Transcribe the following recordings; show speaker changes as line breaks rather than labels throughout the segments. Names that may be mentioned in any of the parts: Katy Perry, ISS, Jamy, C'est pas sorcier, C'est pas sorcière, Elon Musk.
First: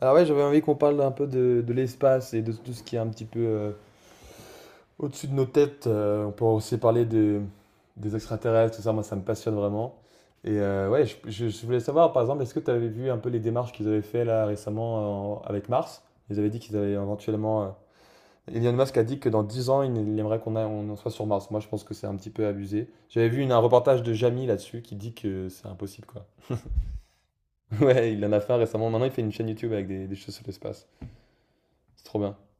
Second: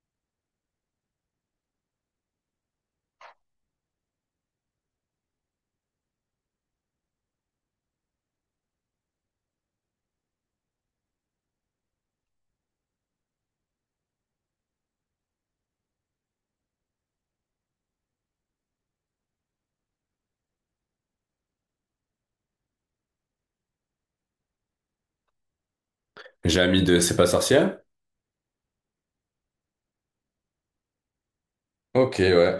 Alors ouais, j'avais envie qu'on parle un peu de l'espace et de tout ce qui est un petit peu au-dessus de nos têtes. On peut aussi parler des extraterrestres, tout ça, moi ça me passionne vraiment. Ouais, je voulais savoir par exemple, est-ce que tu avais vu un peu les démarches qu'ils avaient fait là récemment avec Mars? Ils avaient dit qu'ils avaient éventuellement. Elon Musk a dit que dans 10 ans, il aimerait qu'on en soit sur Mars. Moi je pense que c'est un petit peu abusé. J'avais vu un reportage de Jamy là-dessus qui dit que c'est impossible quoi.
J'ai ami de C'est pas sorcière?
Ouais, il en a fait un récemment. Maintenant il fait une chaîne YouTube avec des choses sur l'espace. C'est
Ok,
trop bien.
ouais.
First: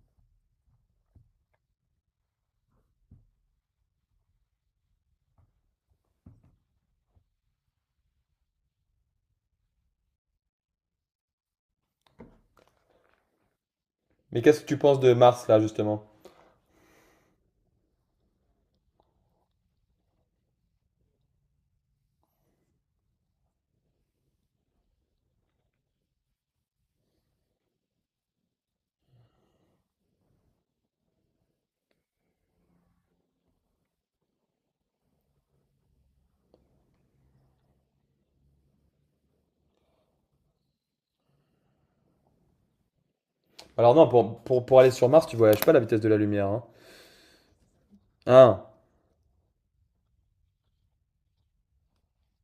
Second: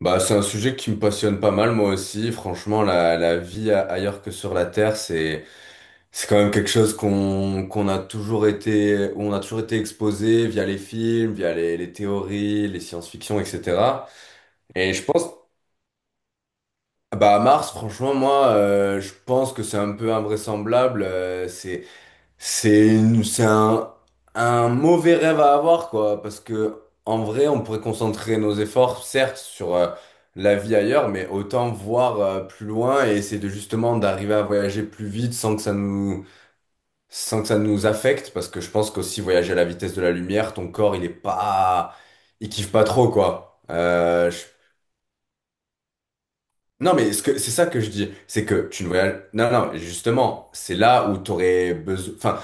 Bah, c'est un sujet qui me passionne pas mal, moi aussi. Franchement, la vie ailleurs que sur la Terre, c'est quand même quelque chose qu'on a toujours été, où on a toujours été exposé via les films, via les théories, les science-fiction, etc.
Mais qu'est-ce que tu
Et
penses
je
de
pense,
Mars, là, justement?
bah, à Mars, franchement, moi, je pense que c'est un peu invraisemblable. C'est une- c'est un mauvais rêve à avoir, quoi, parce que en vrai, on pourrait concentrer nos efforts, certes, sur la vie ailleurs, mais autant voir plus loin et essayer de justement d'arriver à voyager plus vite sans que ça sans que ça nous affecte, parce que je pense qu'aussi voyager à la vitesse de la lumière, ton corps, il kiffe pas trop, quoi.
Alors non, pour, pour, pour aller sur Mars, tu voyages pas à la vitesse de la lumière. Hein.
Non, mais c'est ça que je dis, c'est
Ah,
que tu ne voyages, non, non, justement, c'est là où t'aurais besoin, enfin,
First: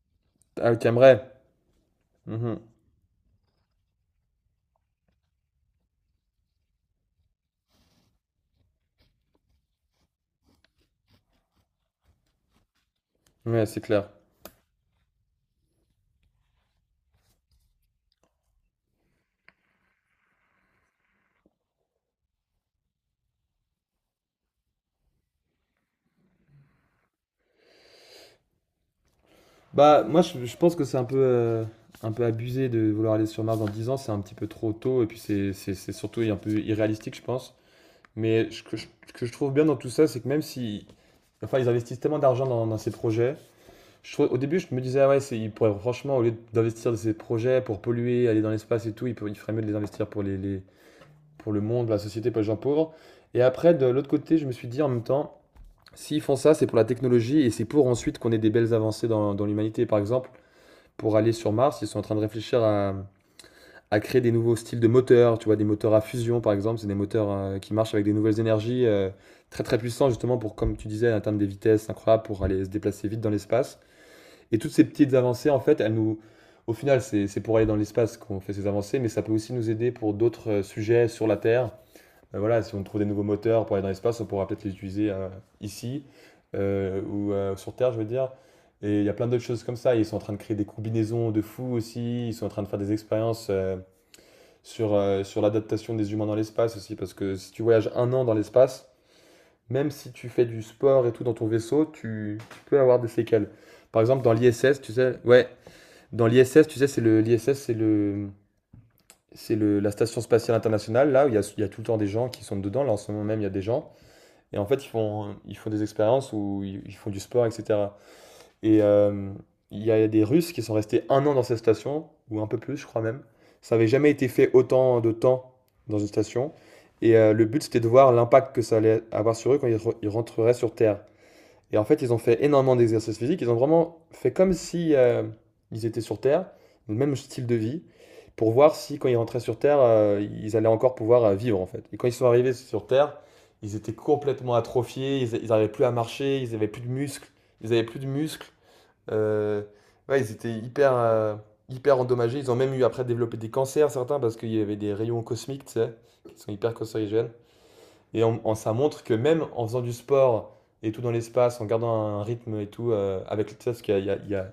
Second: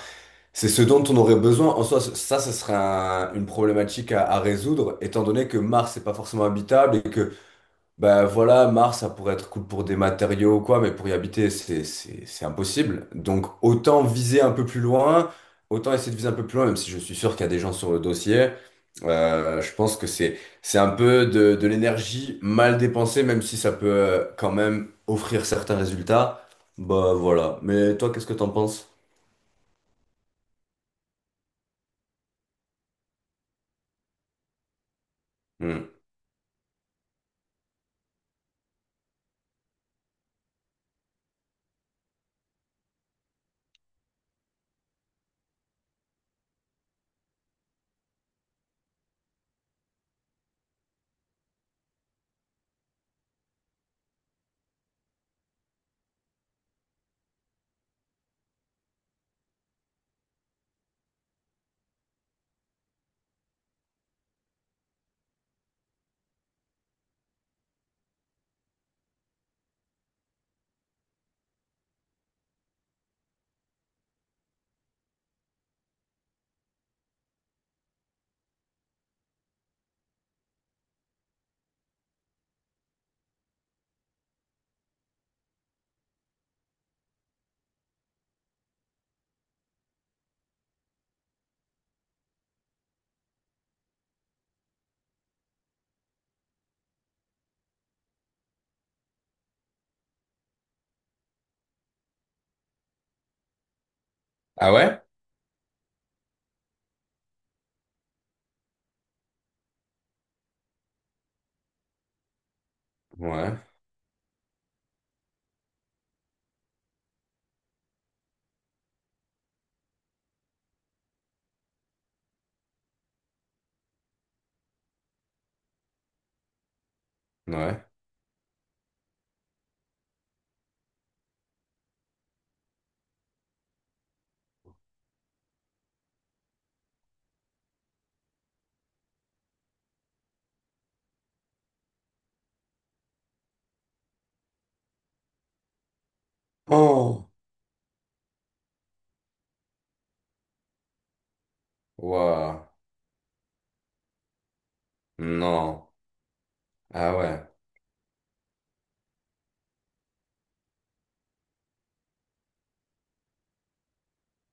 c'est
ah,
ce dont on
t'aimerais.
aurait besoin. En soi, ça, ce
Mhm.
serait une problématique à résoudre, étant donné que Mars n'est pas forcément habitable et bah voilà, Mars, ça pourrait être cool pour des matériaux ou quoi, mais pour y habiter, c'est impossible. Donc,
Ouais, c'est
autant
clair.
viser un peu plus loin, autant essayer de viser un peu plus loin, même si je suis sûr qu'il y a des gens sur le dossier. Je pense que c'est un peu de l'énergie mal dépensée, même si ça peut quand même offrir certains résultats. Bah voilà. Mais toi, qu'est-ce que t'en penses?
Bah, moi, je pense que c'est un peu abusé de vouloir aller sur Mars dans 10 ans. C'est un petit peu trop tôt. Et puis,
Hmm.
c'est surtout un peu irréalistique, je pense. Mais ce que ce que je trouve bien dans tout ça, c'est que même si... Enfin, ils investissent tellement d'argent dans ces projets. Au début, je me disais, ah ouais, ils pourraient, franchement, au lieu d'investir dans ces projets pour polluer, aller dans l'espace et tout, ils feraient mieux de les investir pour les, pour le monde, la société, pour les gens pauvres. Et après, de l'autre côté, je me suis dit en même temps, s'ils font ça, c'est pour la technologie et c'est pour ensuite qu'on ait des belles avancées dans l'humanité. Par exemple, pour aller sur Mars, ils sont en train de réfléchir à créer des nouveaux styles de moteurs, tu vois, des moteurs à fusion par exemple, c'est des moteurs qui marchent avec des nouvelles énergies très très puissants justement pour, comme tu disais, atteindre des vitesses incroyables pour aller se déplacer vite dans l'espace. Et toutes ces petites avancées, en fait, elles nous, au final, c'est pour aller dans l'espace qu'on fait ces avancées, mais ça peut aussi nous aider pour d'autres sujets sur la Terre voilà, si on trouve des nouveaux moteurs pour aller dans l'espace, on pourra peut-être les utiliser ici ou sur Terre, je veux dire. Et il y a plein d'autres choses comme ça. Ils sont en train de créer des combinaisons de fous aussi. Ils sont en train de faire des expériences sur sur l'adaptation des humains dans l'espace aussi. Parce que si tu voyages un an dans l'espace, même si tu fais du sport et tout dans ton vaisseau, tu peux avoir des séquelles. Par exemple, dans
Ah
l'ISS, tu
ouais?
sais, ouais, dans l'ISS, tu sais, l'ISS, c'est la station spatiale internationale, là où il y a tout le temps des gens qui sont dedans. Là, en ce moment même, il y a
Ouais.
des gens. Et en fait, ils font des expériences où ils font du sport, etc. Et euh, il y a des Russes qui sont restés un an dans cette station, ou un peu plus, je crois même. Ça n'avait jamais été fait autant de temps dans une station. Le but, c'était
Ouais.
de voir l'impact que ça allait avoir sur eux quand ils rentreraient sur Terre. Et en fait, ils ont fait énormément d'exercices physiques. Ils ont vraiment fait comme si ils étaient sur Terre, le même style de vie, pour voir si quand ils rentraient sur Terre, ils allaient encore pouvoir vivre en fait. Et quand ils sont arrivés sur Terre, ils étaient complètement atrophiés. N'arrivaient plus à marcher. Ils n'avaient plus de muscles.
Oh!
Ils n'avaient plus de muscles. Euh, ouais, ils étaient hyper, hyper endommagés. Ils
Waouh.
ont même eu après développé des cancers certains parce qu'il y avait des rayons cosmiques, tu
Non.
sais, qui sont hyper
Ah
cancérigènes.
ouais.
Et ça montre que même en faisant du sport et tout dans l'espace, en gardant un rythme et tout, avec tu sais, parce qu'il y a, il y a- il y a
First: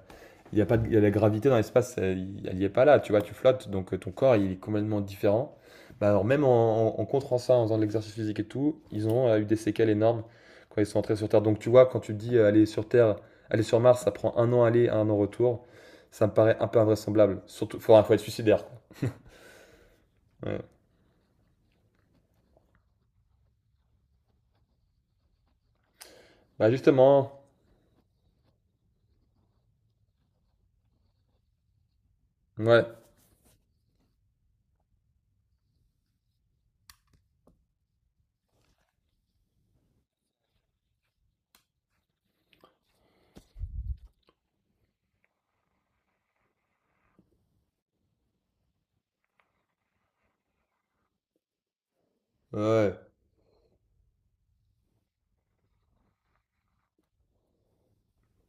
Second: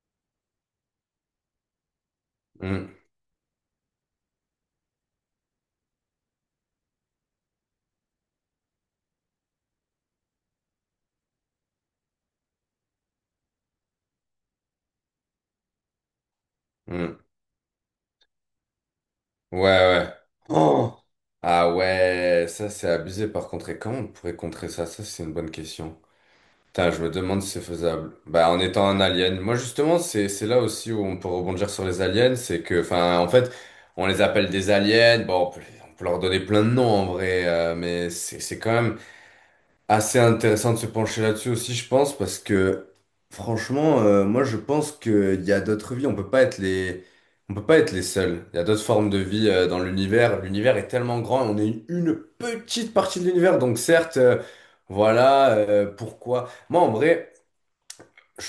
il y a pas de, il y a la gravité dans l'espace, elle n'y est pas
Hmm,
là, tu vois, tu flottes, donc ton corps il est complètement différent. Bah alors même en contrant ça, en faisant de l'exercice physique et tout, ils ont eu des séquelles énormes quand ils sont entrés sur Terre. Donc tu vois, quand tu dis aller sur Mars, ça prend un an aller, un an retour, ça me paraît un peu
hmm.
invraisemblable. Surtout, faut être suicidaire, quoi.
Ouais, ouais.
Ouais.
Oh! Ah ouais, ça c'est abusé par contre. Et comment on pourrait contrer ça? Ça c'est une bonne question.
Bah
Putain, je me
justement,
demande si c'est faisable. Bah en étant un alien. Moi justement, c'est là aussi où on peut rebondir sur les aliens, c'est que,
ouais,
enfin, en fait, on les appelle des aliens. Bon, on peut leur donner plein de noms en vrai, mais c'est quand même assez intéressant de se pencher là-dessus aussi, je pense, parce que franchement, moi je pense qu'il y a d'autres vies, on peut pas être les seuls. Il y a d'autres formes de vie dans l'univers. L'univers est tellement grand et on est une
ouais,
petite
ouais.
partie de l'univers, donc certes, voilà, pourquoi. Moi en vrai je,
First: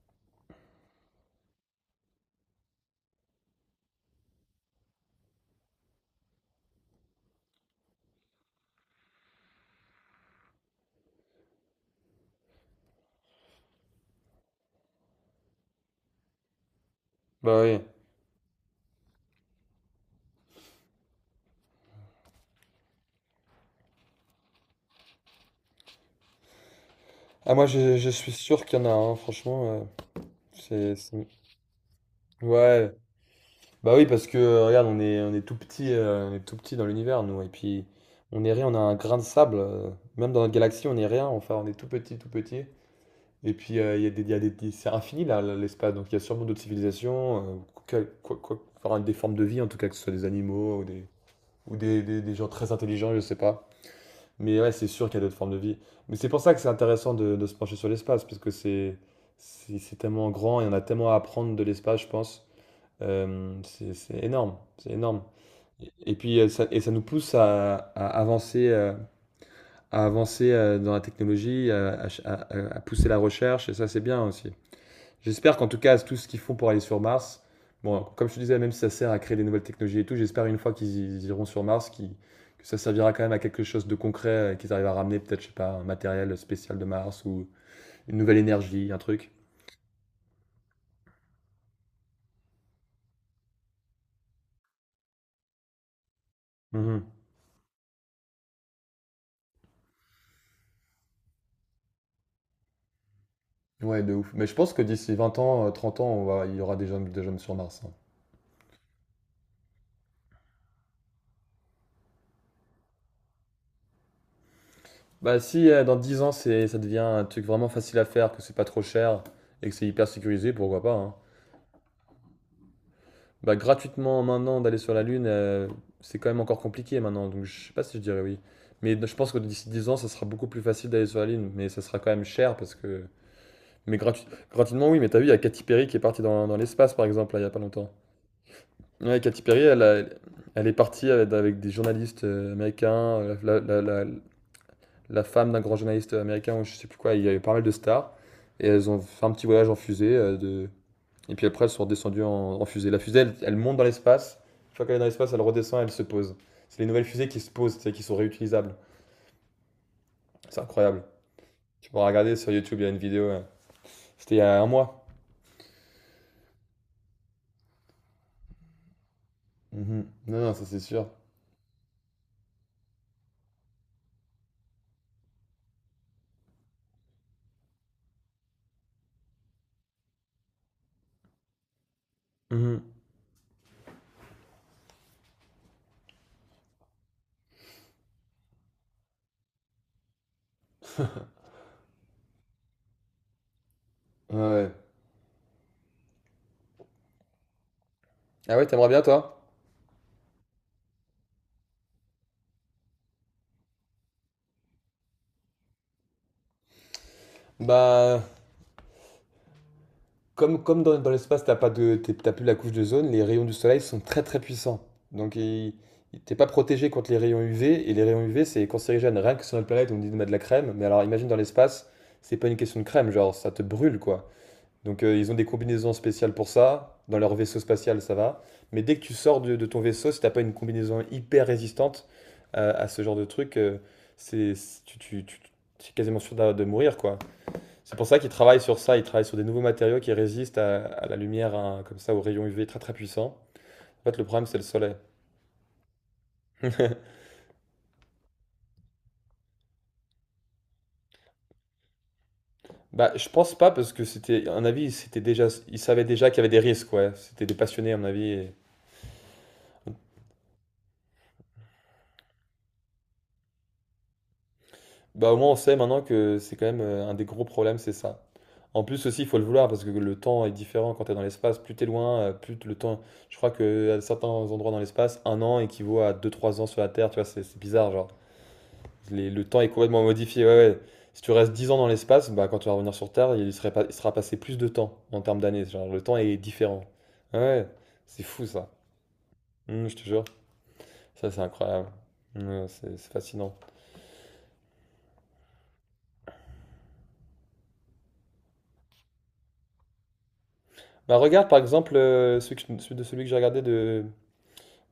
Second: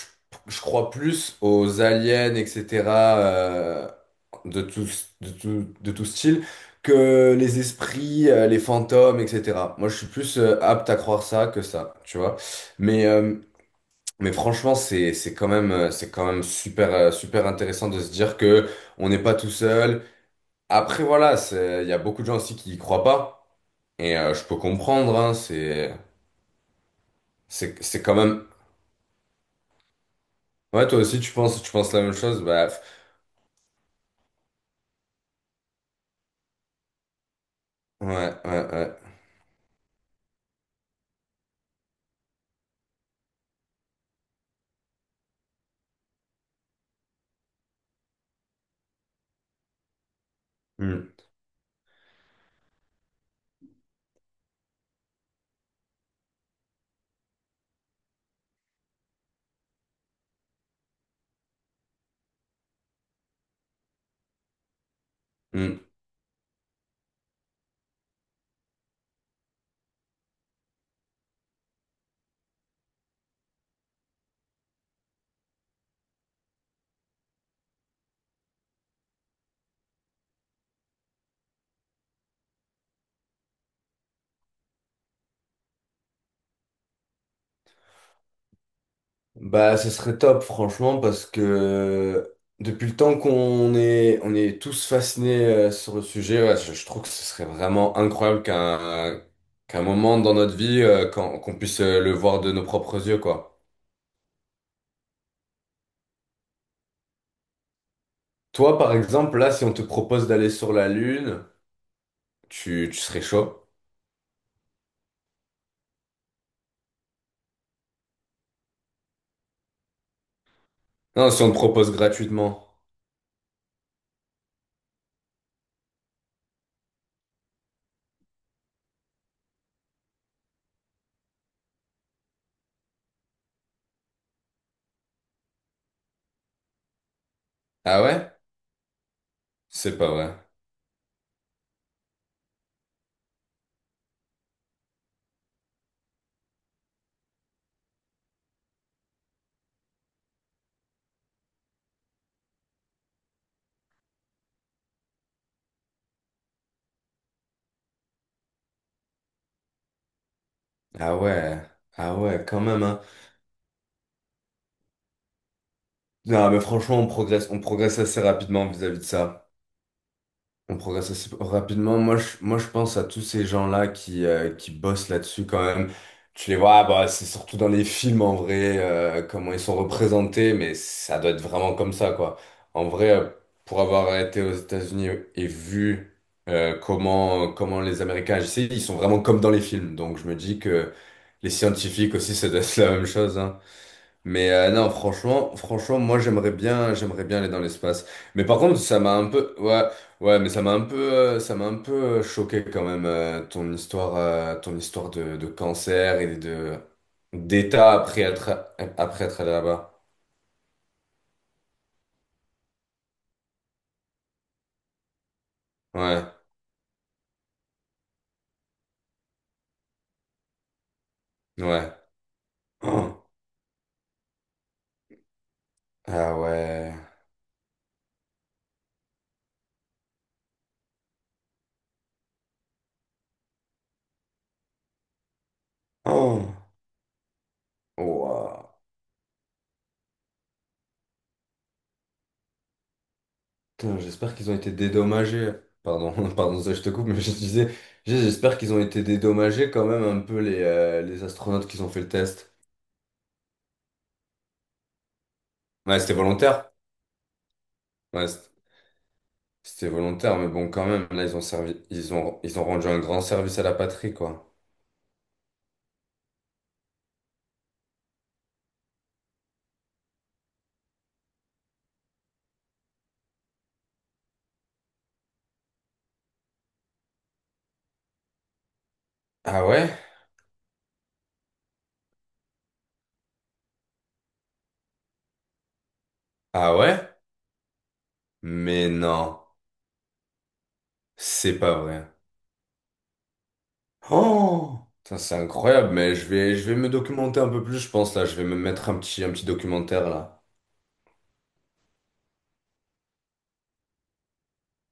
je crois plus aux aliens, etc. euh, de tout, de tout style que les esprits, les fantômes, etc. Moi, je suis plus apte à croire ça que ça, tu vois. Mais, euh, mais franchement, c'est quand même super, super
Bah oui.
intéressant de se dire que on n'est pas tout seul. Après, voilà, il y a beaucoup de gens aussi qui y croient pas. Et je peux comprendre, hein,
Ah, moi,
c'est
je
quand
suis
même.
sûr qu'il y en a, hein, franchement.
Ouais,
C'est,
toi aussi,
c'est-
tu penses la même chose. Bah,
Ouais. Bah oui, parce que, regarde, on est tout petit, on est tout petit dans l'univers, nous. Et puis, on est rien, on a
ouais.
un grain de sable. Même dans notre galaxie, on est rien. Enfin, on est tout petit, tout petit. Et puis, il y a des, il y a des- c'est infini, là, l'espace. Donc, il y a sûrement d'autres civilisations, enfin, des formes de vie, en tout cas, que ce soit des animaux ou des,
Mm,
ou des, des, des gens très intelligents, je sais pas. Mais ouais, c'est sûr qu'il y a d'autres formes de vie. Mais c'est pour ça que c'est intéressant de se pencher sur l'espace, parce que c'est tellement grand et on a tellement à apprendre de l'espace, je pense. C'est énorme, c'est énorme.
mm.
Et puis et ça nous pousse à avancer, dans la technologie, à ch- à pousser la recherche, et ça c'est bien aussi. J'espère qu'en tout cas, tout ce qu'ils font pour aller sur Mars, bon, comme je te disais, même si ça sert à créer des nouvelles technologies et tout, j'espère une fois qu'ils iront sur Mars, que ça servira quand même à quelque chose de concret, qu'ils arrivent à ramener peut-être, je sais pas, un matériel spécial de Mars ou une nouvelle énergie, un truc.
Bah, ce serait top, franchement, parce que depuis le temps qu'on est, on est tous fascinés sur le sujet, ouais, je trouve
Mhm.
que ce serait vraiment incroyable qu'un moment dans notre vie, qu'on puisse le voir de nos propres yeux, quoi.
Ouais, de ouf. Mais je pense que d'ici 20 ans, 30 ans, il y aura des hommes sur Mars. Hein.
Toi, par exemple, là, si on te propose d'aller sur la Lune, tu serais chaud?
Bah si dans 10 ans, ça devient un truc vraiment facile à faire, que c'est pas trop cher et que c'est hyper sécurisé, pourquoi pas, hein.
Non, si on te propose gratuitement.
Bah, gratuitement maintenant d'aller sur la Lune, c'est quand même encore compliqué maintenant, donc je sais pas si je dirais oui. Mais je pense que d'ici 10 ans, ça sera beaucoup plus facile d'aller sur la Lune, mais ça sera quand même cher parce que. Mais gratu- Gratuitement, oui, mais t'as vu, il y a Katy Perry qui est partie dans l'espace par exemple, là, il y a pas longtemps.
Ah ouais?
Ouais, Katy Perry,
C'est pas vrai.
elle est partie avec des journalistes américains, euh, la, la- la- la femme d'un grand journaliste américain, ou je sais plus quoi, il y avait pas mal de stars, et elles ont fait un petit voyage en fusée et puis après, elles sont redescendues en fusée. La fusée, elle monte dans l'espace. Une fois qu'elle est dans l'espace, elle redescend, elle se pose. C'est les nouvelles fusées qui se posent, tu sais, qui sont réutilisables. C'est incroyable.
Ah ouais.
Tu pourras
Ah
regarder
ouais,
sur
quand
YouTube, il
même,
y a une
hein.
vidéo. Ouais. C'était il y a un mois.
Non, mais franchement, on progresse assez rapidement vis-à-vis de ça.
Mhm. Non, non, ça
On
c'est sûr.
progresse assez rapidement. Moi, je pense à tous ces gens-là qui bossent là-dessus quand même. Tu les vois, ah, bah, c'est surtout dans les films en vrai, comment ils sont représentés, mais ça doit être vraiment comme ça, quoi. En
Mhm.
vrai, pour avoir été aux États-Unis et vu comment les Américains agissaient, ils sont vraiment comme dans les films. Donc, je me dis que les scientifiques aussi, ça doit être la même chose, hein.
Ouais,
Mais
ouais.
non, franchement, moi j'aimerais bien aller dans l'espace. Mais
Ah
par
ouais,
contre,
t'aimerais
ça
bien
m'a un
toi?
peu, ouais, ouais, mais ça m'a un peu, ça m'a un peu choqué quand même ton histoire de cancer et de d'état
Bah,
après être allé là-bas.
comme, comme dans, dans l'espace, t'as pas de, t'as plus la couche de zone, les rayons du soleil sont très très puissants. Donc
Ouais,
t'es pas protégé contre les rayons UV, et les rayons UV c'est cancérigène. Rien que sur notre planète, on dit de mettre de la crème, mais alors imagine dans l'espace,
ouais.
c'est pas une question de crème,
Oh.
genre ça te brûle quoi. Donc ils ont des combinaisons
Ah
spéciales pour
ouais.
ça, dans leur vaisseau spatial ça va. Mais dès que tu sors de ton vaisseau, si t'as pas une combinaison hyper résistante à ce genre de truc, c'est, c'est- tu, tu, tu- tu es quasiment sûr
Oh.
de mourir quoi. C'est pour ça qu'ils travaillent
Ouah.
sur ça, ils travaillent sur des nouveaux matériaux qui résistent à la lumière, hein, comme ça, aux rayons UV très très puissants.
Putain,
En fait, le
j'espère
problème,
qu'ils ont
c'est le
été
soleil.
dédommagés. Pardon, pardon, ça, je te coupe, mais je disais, j'espère qu'ils ont été dédommagés quand même un peu les astronautes qui ont fait le test.
Bah, je pense pas parce que c'était, à mon avis, c'était déjà, ils
Ouais,
savaient
c'était
déjà qu'il y avait des
volontaire.
risques, ouais. C'était des passionnés, à mon avis.
Ouais, c-
Et.
c'était volontaire, mais bon, quand même, là, ils ont servi, ils ont rendu un grand service à la patrie, quoi.
Bah, au moins, on sait maintenant que c'est quand même un des gros problèmes, c'est ça. En plus aussi, il faut le vouloir parce que le temps est différent quand tu es dans l'espace. Plus t'es loin, le temps. Je crois que à certains endroits dans l'espace, un an équivaut à 2 3 ans sur la Terre. Tu vois, c'est bizarre, genre. Le temps
Ah
est
ouais?
complètement modifié. Ouais, ouais. Si tu restes 10 ans dans l'espace, bah, quand tu vas revenir sur Terre, il serait pas- il sera passé plus de temps en termes d'années. Genre, le temps est
Ah
différent.
ouais?
Ouais, ouais. C'est fou ça.
Mais non,
Je te jure. Ça, c'est
c'est pas
incroyable.
vrai.
Ouais, c'est fascinant.
Oh! Putain, c'est incroyable, mais je vais me documenter un peu plus, je pense, là. Je vais me mettre un petit documentaire, là.
Bah, regarde par exemple celui de celui que j'ai regardé de,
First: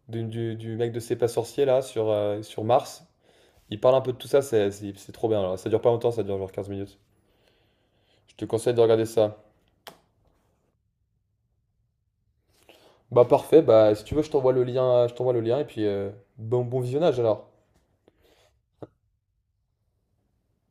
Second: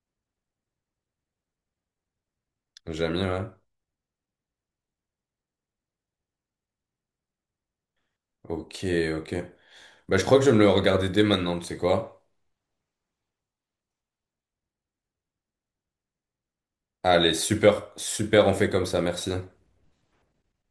du, du- du mec de C'est pas sorcier là sur, sur Mars.
Jamais, ouais.
Il parle un peu de tout ça, c'est trop bien. Alors. Ça dure pas longtemps, ça dure genre 15 minutes. Je te conseille de
Ok,
regarder
ok.
ça.
Bah, je crois que je vais me le regarder dès maintenant, tu sais quoi?
Bah parfait, bah si tu veux, je t'envoie le lien et puis bon, bon visionnage
Allez,
alors.
super, super, on fait comme ça, merci.